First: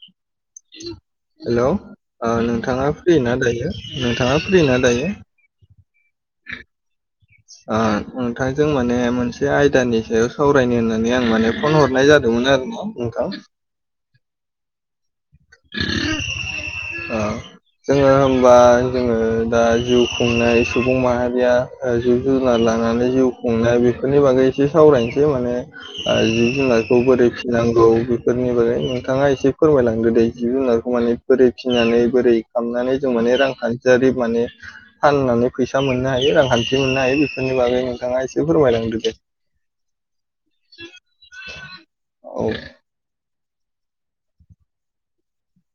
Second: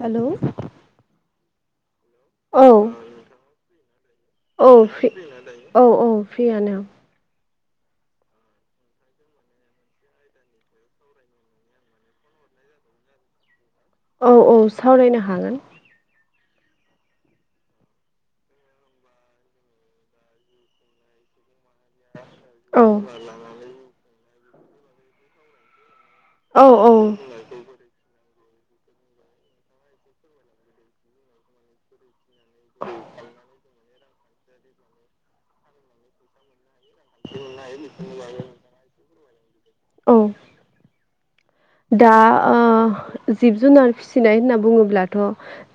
Hello. Hello ओ औ नोंथाङा फ्रि ना दायो नोंथाङा फ्रि ना दायो। औ औ फ्रियानो। ओ नोंथांजों माने मोनसे आयदानि सायाव सावरायनो होननानै आं माने फन हरनाय जादोंमोन। आरो ना नोंथां। औ औ सावरायनो हागोन। ओ जोङो होमबा जोङो दा जिउ खुंनाय सुबुं माहारिया जिब जुनार औ लानानै जिउ खुंनाय बेफोरनि बागै एसे सावरायनोसै माने जिब औ औ जुनारखौ बोरै फिनांगौ बेफोरनि बागै नोंथाङा एसे फोरमायलांदो दै। जिब जुनारखौ माने बोरै फिसिनानै बोरै खालामनानै जों माने रांखान्थि जेरै माने फाननानै फैसा मोननो हायो रांखान्थि [unintelligible] बेफोरनि बागै नोंथाङा एसे फोरमायलांदो दे। औ दा औ ओ जिब जुनार फिसिनाय होनना बुङोब्लाथ'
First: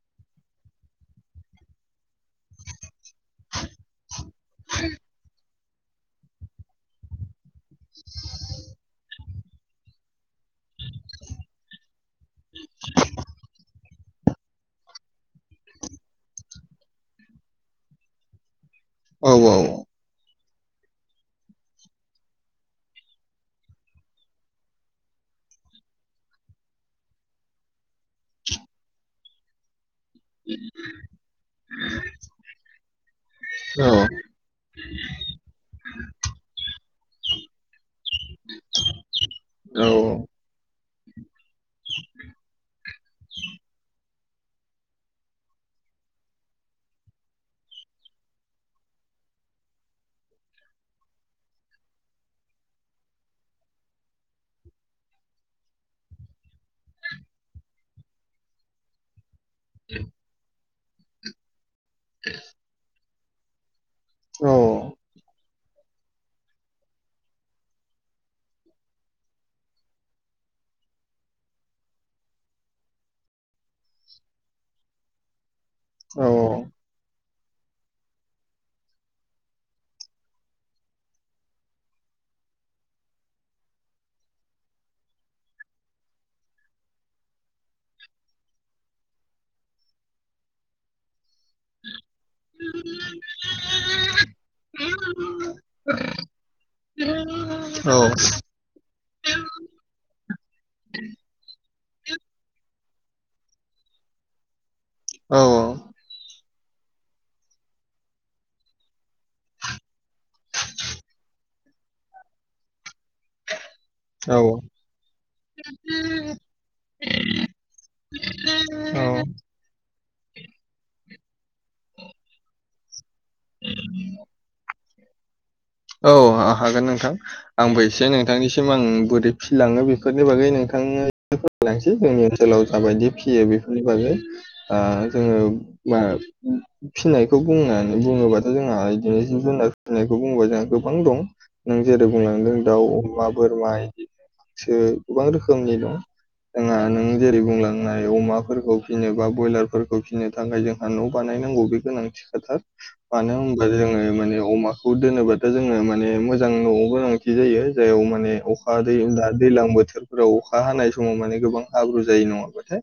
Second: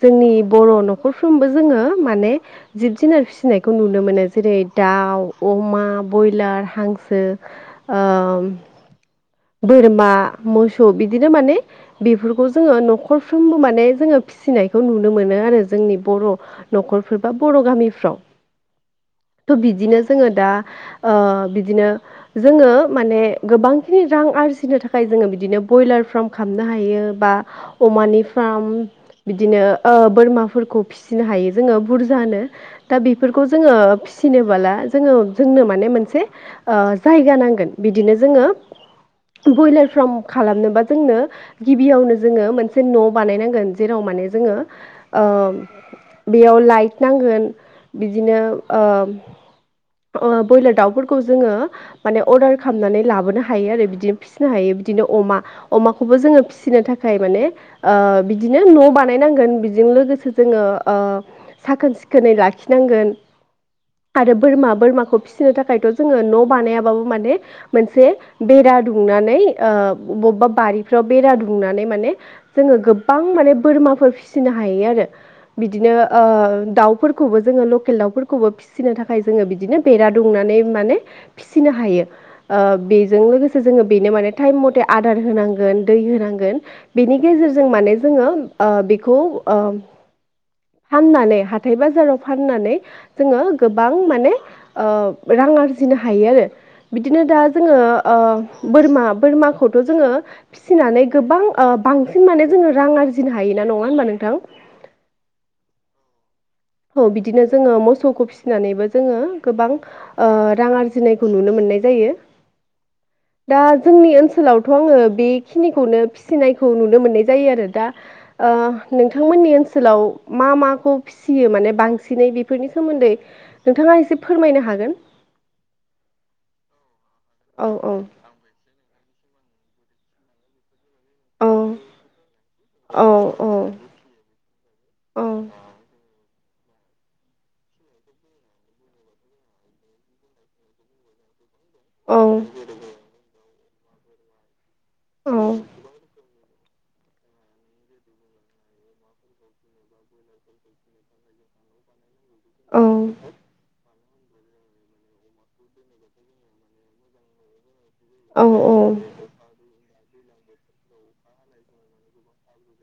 जोंनि बर' न'खरफ्रोमबो जोङो माने जिब जुनार फिसिनायखौ नुनो मोनो जेरै दाउ अमा बयलार, हांसो। ओ [inaudible] बोरमा मोसौ बिदिनो माने बेफोरखौ जोङो न'खरफ्रोमबो माने जोङो फिसिनायखौ नुनो मोनो आरो जोंनि बर' न'खरफोर बा बर' गामिफ्राव। [inaudible] थ' बिदिनो जोङो दा ओ बिदिनो जोङो माने गोबां खिनि रां आरजिनो थाखाय जोङो बिदिनो ब्रयलार फार्म खालामनो हायो बा अमानि फार्म बिदिनो ओ बोरमाफोरखौ फिसिनो हायो जोङो बुरजानो दा बेफोरखौ जोङो फिसिनोबोला जोङो जोंनो माने मोनसे ओ जायगा नांगोन बिदिनो जोङो औ बइलार फार्म खालामनो। बा जोंनो गिबियावनो जोङो मोनसे न' बानायांगोन जेराव माने जोङो ओ बेयाव लाइट नांगोन बिदिनो ओ ओ ब्रयलार दाउफोरखौ जोङो माने अर्डार खालामनानै लाबोनो हा आरो बिदिनो फिसिनो हायो बिदिनो अमा अमाखौबो जोङो फिसिनो थाखाय माने ओ बिदि बिदिनो न' बानायनांगोन बिजों लोगोसे जोङो ओ साखोन सिखोनै लाखिनांगोन। आरो बोरमा बोरमाखौ फिसिनो थाखायथ' जोङो न' बानायाबाबो माने मोनसे बेरा दुंनानै ओ बबेबा बारिफ्राव बेरा दुंनानै माने जोङो गोबां। माने बोरमाफोर फिनो हायो आरो बिदिनो ओ औ दाउफोर फोरखौबो जोङो लकेल दाउफोरखौबो फिसिनो थाखाय जोङो बिदिनो बेरा दुंनानै माने फिसिनो हायो। ओ बे बेजों लोगोसे जोङो बेनो माने ताइम मथे आदार होनांगोन दै होनांगोन बेनि गेजेरजों माने जोङो ओ बेखौ ओ फाननानै हाथाय बाजाराव फाननानै जोङो गोबां माने ओ रां आरजिनो हायो आरो बिदिनो दा जोङो औ ओ बोरमा औ बोरमाखौथ' जोङो फिसिनानै गोबां बांसिन माने जोङो रां आरजिनो हायो ना नङा होनबा नोंथां? औ औ औ बिदिनो जोङो मोसौखौ फिसिनानैबो जोङो गोबां रां ओ आरजिनायखौ नुनो मोनो। नाय जायो। [inaudible] दा जोंनि औ ओनसोलावथ' आङो बेखिनिखौनो फिसिनायखौ नुनो मोननाय जायो आरो दा ओ नोंथांमोननि ओनसोलाव मा माखौ फियो माने बांसिनै बेफोरनि सोमोन्दै नोंथाङा एसे फोरमायनो हागोन। औ आं हागोन नोंथां औ आंबो औ एसे नोंथांनिसिम आं बुदै फिसिलाङो बेफोरनि बागै नोंथाङो औ लांसै जोंनि ओनसोलाव जाबायदि फियो औ बेफोरनि बागै आ औ जोङो [unintelligible] फिनायखौ बुंनानै बुङोबाथ' जोंना इदिनो जिब जुनार फिसिनायखौ बुङोबा जों गोबां दं नों जेरै औ बुंलांदों दाउ अमा बोरमा इदि सो गोबां रोखोमनि दं। जोंहा नों जेरै बुंलांनाय अमा फोरखौ फिनोबा ब्रयलार फोरखौ फिनो थाखाय जोंहा न' बानाय नाय नांगौ बे गोनांथि खाथार मानो होनबा जोङो माने अमाखौ दोनोबा दा जोङो माने मोजां न'आव गोनांथि जायो जाययाव माने अखा दै दैज्लां बोथोर फ्राव अखा हानाय समाव माने गोबां हाब्रु जायो नङा बाथाय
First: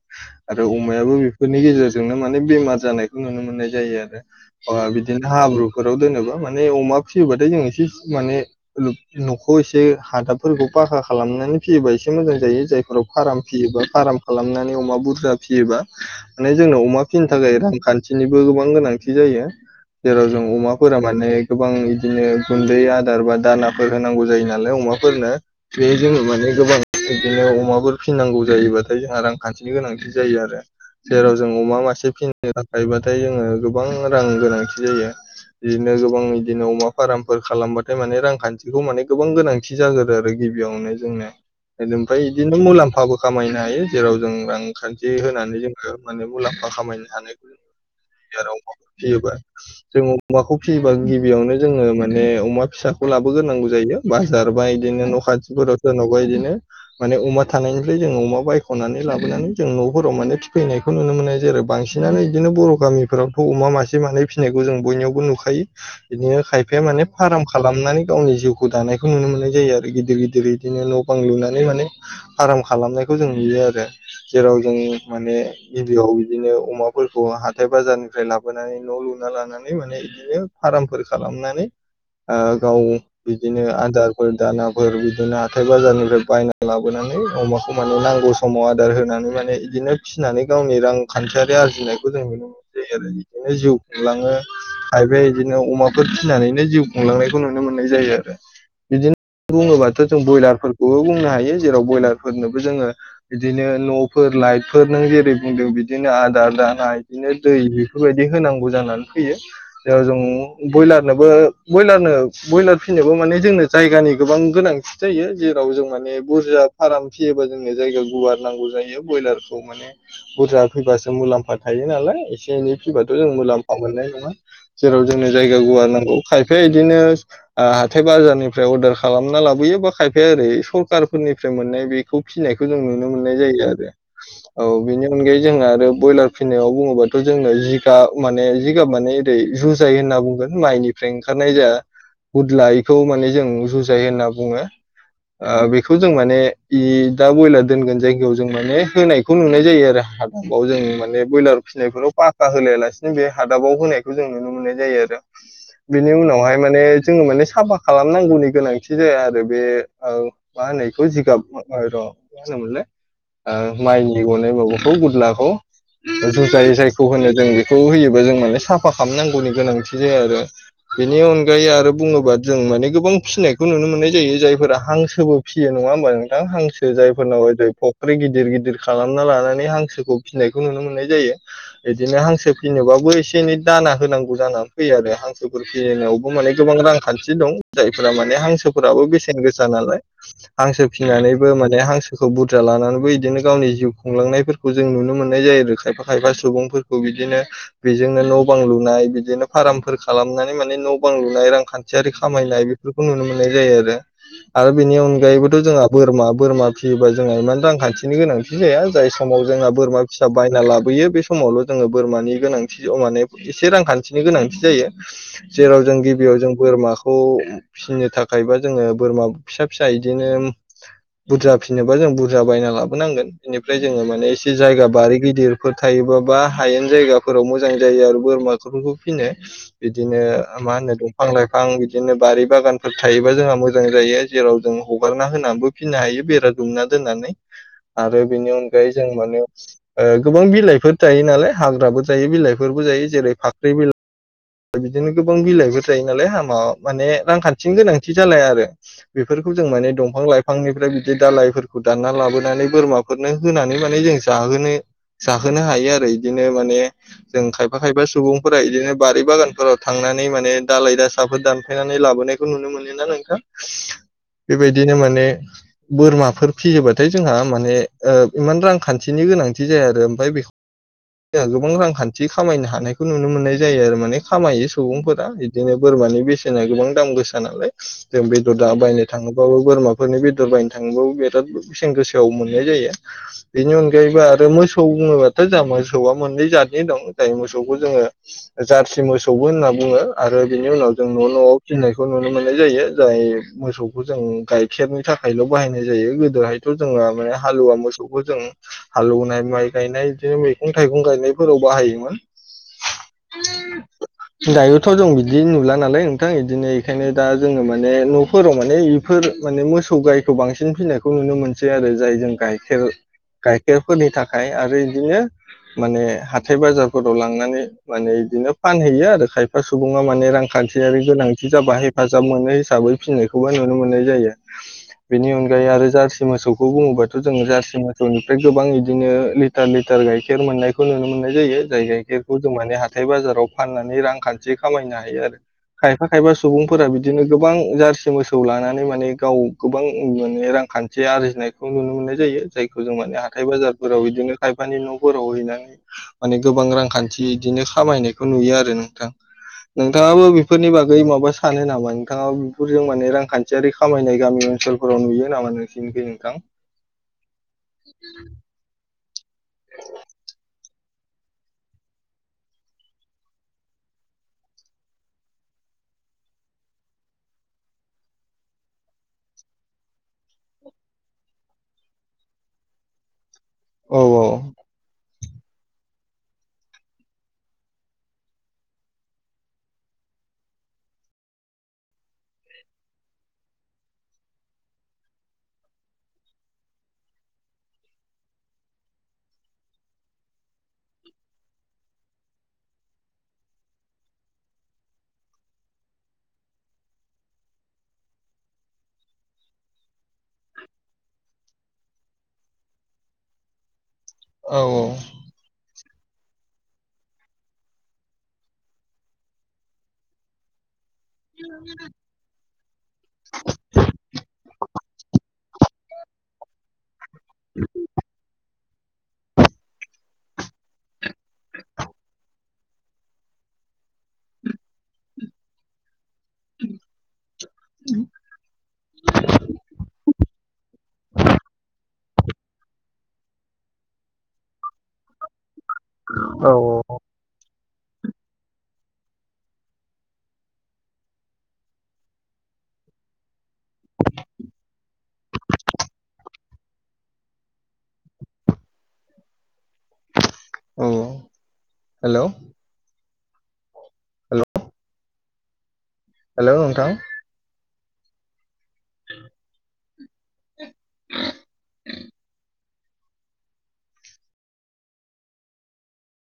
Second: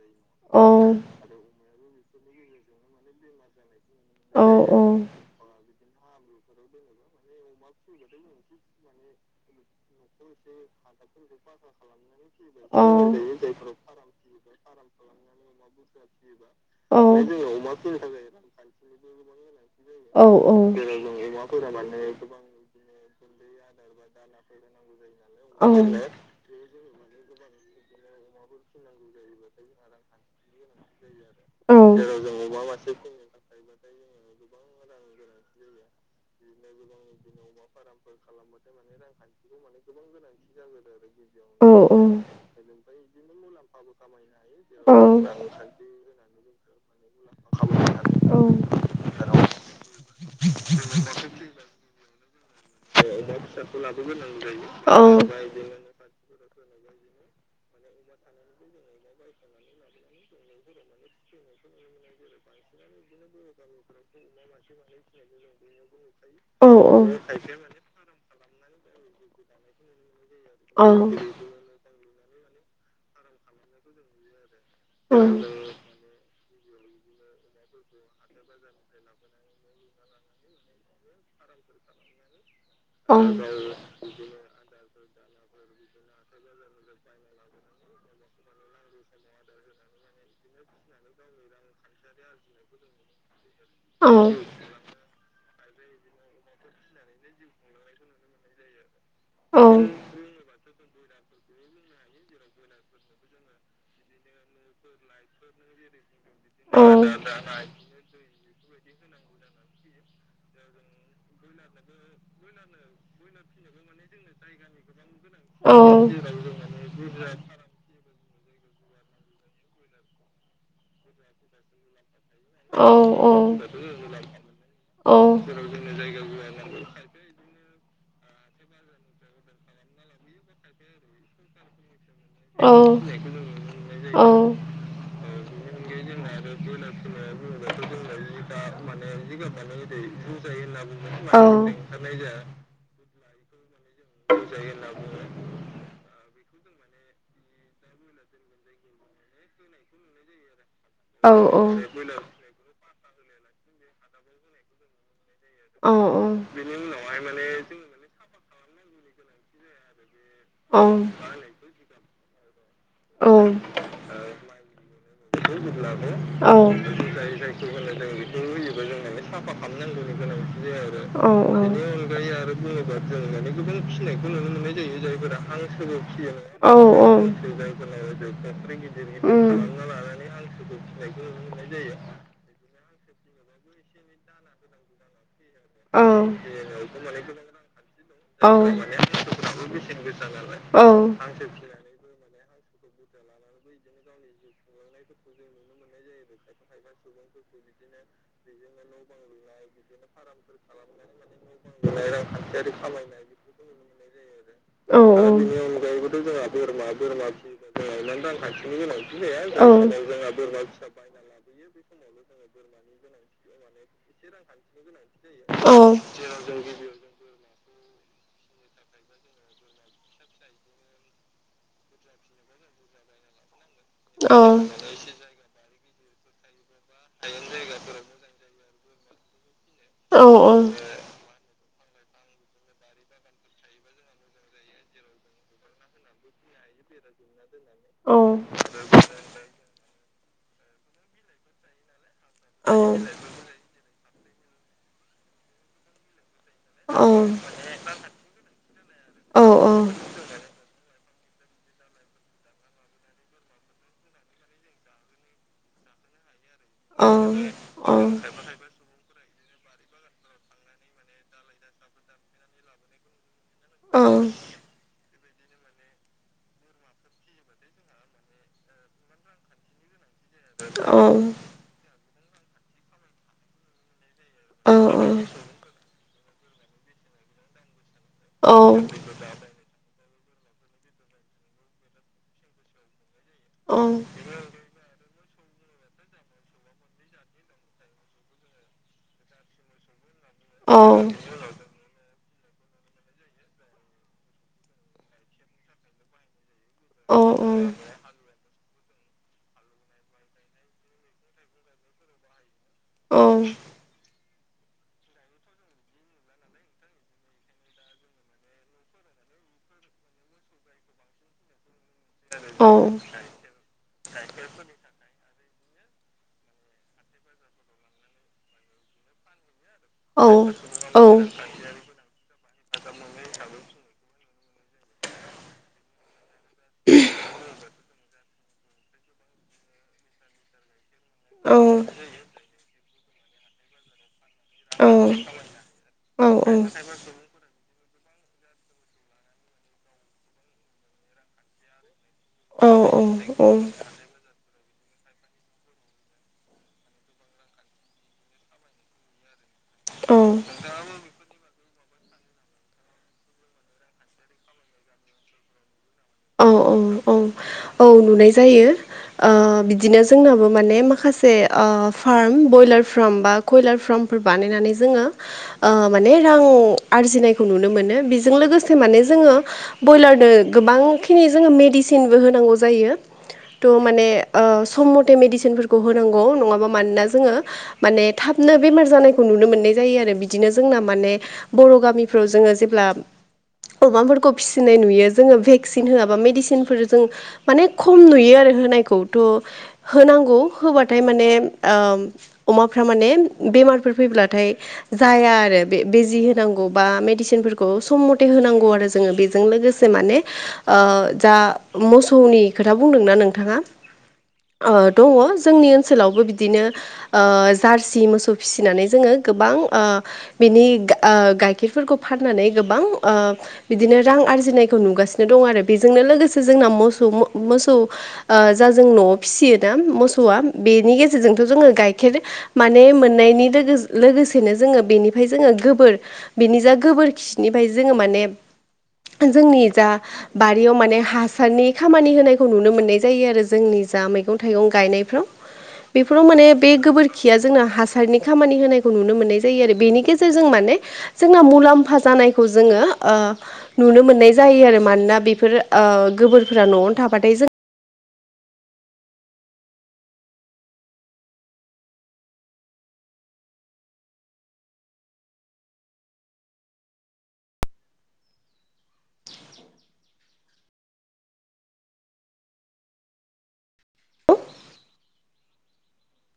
आरो अमायाबो बेफोरनि गेजेरजों जोंनो माने बेमार जानायखौ नुनो मोननाय जायो आरो औ औ औ ओ बिदिनो हाब्रु फोराव दोनोबा माने अमा फिसियो बाथाय जों एसे माने लुफ न'खौ एसे हादाब फोरखौ पाखा खालामनानै फियोबा एसे मोजां जायो जाय फोराव फाराम फियोबा फाराम खालामनानै अमा बुरजा फियोबा माने जोंनाव अमा माने फिनो थाखाय रां खान्थिनिबो गोबां गोनांथि जायो। औ जेराव जों औ अमाफोरा माने गोबां बिदिनो गुन्दै आदार बा दानाफोर होनांगौ जायोना। लाइ अमा फोरनो बे जों माने गोबां बिदिनो अमा फोर फिनांगौ जायोबाथाय जोंहा रां खान्थि नि गोनांथि जायो आरो। जेराव जों अमा मासे फिनो थाखाय बाथाय जोङो गोबां रां गोनांथि जायो। बिदिनो गोबां बिदिनो अमा फाराम फोर खालामबाथाय माने रां खान्थिखौ माने गोबां गोनांथि जागोरो आरो गिबियावनो जोंनो औ ओमफ्राय बिदिनो मुलाम्फाबो खामायनो हायो जेराव जों रांखान्थि होनानै जोङो माने मुलाम्फा खामायनो हानाय जेराव सोरनाबा बिदिनो न' खाथिफोराव सोरनाबा अमाखौ फियोबा जों अमाखौ फियोबा गिबियावनो जोङो माने अमा फिसाखौ लाबो गोरनांगौ जायो। बाजारबा इदिनो न' खाथि फोराव सोरनावबा इदिनो माने अमा थानाय निफ्राय जोंङो अमा बायख'नानै लाबोनानै जों न' फोराव माने फिफैनायखौ नुनो मोनो जेरै बांसिनानो बिदिनो बर' गामि फोरावथ' अमा मासे मानै फिनायखौ जों बयनियावबो नुखायो बिदिनो खायफाया माने फाराम खालामनानै गावनि जिउखौ दानाय बेखौ नुनो मोननाय जायो आरो गिदिर गिदिर इदिनो न' बां लुनानै माने फाराम खालामनायखौ जों नुयो आरो जेराव जों माने गिबियाव बिदिनो अमा खौ हाथाय बाजार निफ्राय लाबोनानै न' लुना लानानै माने बिदिनो फारामफोर खालामनानै ओ गाव औ बिदिनो आदार फोर दाना फोर बिदिनो हाथाइ बाजार निफ्राय बायना लाबोनां नै अमाखौ माने नांगौ समाव आदार होनानै माने इदिनो फिसिनानै गावनि रां खान्थियारि आरजि नायखौ जों नुनो मोनो। जायो आरो बिदिनो जिउ खुंलाङो खायफाया बिदिनो अमा फिनानैनो जिउ खुंलांनायखौ नुनो मोननाय जायो आरो बिदिनो बुङो बाथ' जों ब्रयलार फोरखौबो बुंनो हायो जेराव ब्रयलार फोरनोबो जोङो बिदिनो न' फोर लाइटफोर नों जेरै बुंदों बिदिनो आदार दाना बिदिनो बेफोर बायदि होनांगौ जानानै फैयो जेराव जों बयलार नोबो बयलारनो बयलार फिनोबो माने जोंनो जायगानि गोबां गोनांथि जायो जेराव आव जों माने बुरजा फाराम फियोबा जोंनो जायगा गुवार नांगौ जायो बयलारखौ माने बुरजा फिसाजो मुलाम्फा थायो नालाय। एसे एनै फिबाथ' जों औ मुलाम्फा मोननाय नङा जेराव जोंनो जायगा गुवार नांगौ खायफाया इदिनो आ हाथाय बाजार निफ्राय अर्डार खालामना लाबोयो बा खायफाया ओरै सरखार फोरनिफ्राय मोननाय बे खौ फिनायखौ जों औ नुनो मोननाय जायो आरो औ बेनि अनगायै जों आरो बयलार फिनायाव बुङोबा जोंनो जिगाब माने जिगाब माने ओरै जुजाय होनना बुङो। माइ निफ्राय ओंखारनाय जा गुदला बेखौ माने जों जुजाय होनना बुङो ओ बेखौ जों माने इ दा बयलार दोनगोन जायगायाव जों माने होनायखौ नुनाय जायो आरो हाग बाव जों माने बयलार ओमफ्राय फिनाय फोराव पाखा होलाया लासिनो बे हादाबाव होनायखौ जों नुनो मोननाय जायो आरो। जायखौ बिनि होनो उनावहाय माने जोङो माने साफा खालामनांगौनि गोनांथि जाया आरो बे ओ मा होनो इखौ जिगाब र' मा होनो मोनलाय? ओ माइनि गनाय माबाखौ गुदलाखौ जुजाय जायखौ होनो जों बेखौ होयोबो जों माने साफा खालामनांगौनि गोनांथि जा या आरो बेनि अनगायै आरो बुङोबा जों माने गोबां फिनायखौ नुनो मोननाय जायो जायफोरा हां सोबो फियो नङा होमबा नोंथां हांसो जाय फोरनाव फख्रि गिदिर गिदिर खालामना लानानै हांसोबो फिनायखौ नुनो मोननाय जायो बिदिनो हांसो फिन बाबो एसे एनै दाना होनांगौ जानानै फैयो आरो हां सोफोर फिनायावबो माने गोबां रांखान्थि दं जायफोरा माने हांसोफोराबो बेसेन गोसा नालाय। हांसो फिनानैबो माने हांसोखौ बुरजा लानानै बिदिनो गावनि जिउ खुंलांनायफोरखौ जों नुनो मोननाय जायो आरो खायफा खायफा सुबुंफोरखौ बिदिनो बि बिजोंनो न' बां लुनाय बिदिनो फारामफोर खालामनानै माने न' बां लुनाय रांखान्थियारि खामायनाय बेफोरखौ नुनो मोननाय जायो आरो। आरो बिनि अनगायैबोथ' जोंहा बोरमा बोरमा फियोबा जोंहा इमान रांखान्थिनि गोनांथि जाया जाय समाव जोंना बोरमा फिसा बायना लाबोयो बे समावल' जोङो बोरमानि गोनांथि माने इसे रांखान्थि नि गोनांथि जायो, जेराव जों जायो गिबियाव जों बोरमाखौ फिसिनो थाखाय जोङो बोरमा फिसा फिसा इदिनो बुरजा फिनोबा जों बुरजा बायना लाबोनांगोन। ओमफ्राय जोङो माने औ एसे जायगा बारि गिदिरफोर थायोबाबा हायेन जायगाफोराव मोजां जायो आरो बोरमाफोरखौ फिनो बिदिनो औ औ मा होनो दंफां लाइफां बिदि नो बारि बागानफोर थायोबा जोंहा मोजां जायो जेराव जों हगारना होनानैबो फिनो हायो बेरा दुमना दोननानै, औ आरो बेनि अनायै जों माने गो गोबां बिलाइफोर जायो नालाय हाग्राबो जायो बिलाइफोरबो औ जायो जेरै फाख्रि बिला बिदिनो गोबां बिलाइफोर थायो नालाय हाम ओ माने औ रांखान्थिनि गोनांथि जालाया आरो बेफोरखौ जों औ माने दंफां लायफांनिफ्राय बिदि दालाय फोरखौ दानना लाबोनानै बोरमाफोरनो होनानै माने जों जाहोनो जाहोनो हायो आरो इदिनो माने जों औ खायफा खायफा औ सुबुंफोर इदिनो बारि बागानफोराव थांनानै माने दालाय दासाफोर दानफायनानै लाबोनायखौ नुनो मोनोना नोंथां। औ बेबायदिनो माने बोरमाफोर फियोबाथाय जोंहा माने इमान रांखान्थिनि गोनांथि जाया आरो ओमफ्राय [inaudible] गोबां रांखान्थि बिदि खामायनो हानायखौ नुनो मोननाय जायो आरो माने खामायो सुबुंफोरा बिदिनो बोरमानि बेसे ना गोबां दाम गोसा नालाय जों बेदर बायनो थाङोबाबो बोरमा फोरनि बेदर बायनो थाङोबाबो बिराद बेसेन गोसायाव मोननाय जायो। औ बेनि अनगायैबो आरो मोसौ बुङोबाथ' जोंहा मोसौआ मोननै जादनि दं जाय मोसौखौ जोङो जारसि मोसौबो होनना बुङो आरो बिनि उनाव जों न' न'आव फिनाय खौ नुनो मोननाय जायो। जाय मोसौखौ जों गाइखेरनि थाखायल' बाहायनाय जायो गोदोहायथ' जोङो औ माने हालुवा मोसौखौ जों हालौवनाय माइ गायनाय बिदिनो मैगं थाइगं गायनायफोराव बाहायोमोन। औ दायोथ' जों बिदि नुला नालाय नोंथां बिदिनो बेखायनो दा जोङो माने न'फोराव माने बेफोर माने मोसौ गायखौ बांसिन फिनायखौ नुनो मोनसै आरो जाय जों गाइखेर गाइखेर फोरनि थाखाय आरो बिदिनो माने हाथाय बाजारफोराव लांनानै माने बिदिनो फानहैयो आरो खायफा सुबुङा माने रांखान्थियारि गोनांथि जाबा हेफाजाब मोनो। थाबै फिननायखौबो नुनो मोननाय जायो। बेनि अनगायै आरो जार्सि मोसौखौ बुङोबाथ' जोङो जार्सि मोसौनिफ्राय गोबां बिदिनो लिटार लिटार गाइखेर मोननायखौ नुनो मोननाय जायो। जाय गाइखेरखौ जों माने हाथाय बाजाराव फाननानै रांखान्थि खामायनो हायो आरो खायफा खायफा सुबुंफोरा बिदिनो गोबां जारसि मोसौ लानानै माने गाव गोबां माने रांखान्थि आरजिनायखौ नुनो मोननाय जायो। जायखौ जों माने हाथाय बाजारफोराव बिदिनो खायफानि न'फोराव हैनानै माने गोबां रांखान थि इदिनो खामायनायखौ नुयो आरो नोंथां नोंथाङाबो औ औ बेफोरनि बागै माबा सानो नामा? नोंथाङा बेफोरजों माने रांखान्थियारि खामायनाय गामि ओनसोलफोराव नुयो नामा नोंसिोरनिखै नोंथां? औ औ औ औ नुनाय जायो। ओ बिदिनो जोंनाबो माने मा खासे ओ फार्म बयलार फार्म बा कयलार फार्मफोर बानायनानै जोङो ओ माने रां आरजिनायखौ नुनो मोनो बेजों लोगोसे माने जोङो बयलारनो गोबां खिनि जोङो मेदिसिनबो होनांगौ जायो। थ' औ माने ओ सम मथे मटे मेडिसिनफोरखौ होनांगौ नङाबा मानोना जोङो माने थाबनो बेमार जानायखौ नुनो मोननाय जायो आरो आरो बिदिनो जोंना माने बर' गामिफ्राव जोङो जेब्ला अमाफोरखौ फिसिनाय नुयो जोङो भेक्सिन होआबा मेदिसिन फोर जों माने खम नुयो आरो होनायखौथ' होनांगौ होबाथाय माने अमाफ्रा माने बेमारफोर फैब्लाथाय जाया आरो बे बिजि होनांगौ बा मेडिसिनफोरखौ सम मथे होनांगौ आरो जोङो बेजों लोगोसे माने जा मोसौनि खोथा बुंदोंना नोंथाङा औ दङ जोंनि ओन सोलावबो बिदिनो जारसि मोसौ फिसिनानै जोङो गोबां बिनि गा गाइखेरफोरखौ फाननानै गोबां बिदिनो रां आरजिनायखौ नुगासिनो दं आरो बेजोंनो लोगोसे जोंना मोसौ मोसौ जा जों न'आव फिसियोना मोसौआ बेनि गेजेरजोंथ' जोङो गाइखेर माने मोननायनि लोगो लोगोसेनो जोङो बेनिफ्राय जोङो गोबोर बेनि जा गोबोरखि निफाय जोङो माने जोंनि जा बारियाव माने हास सारनि खामानि होनायखौ नुनो मोननाय जायो आरो जोंनि जा मैगं थाइगं गायनायफ्राव। बेफोराव माने औ बे गोबोरखिया जोंना हासारनि खामानि होनायखौ नुनो मोननाय जायो आरो बेनि गेजेरजों माने जोंना मुलाम्फा जानायखौ जोङो नुनो मोननाय जायो आरो मानोना बेफोर गोबोरफोरा न'आवनो थाबाथाय जों औ हेलौ हेलौ हेलौ नोंथां [inaudible] जों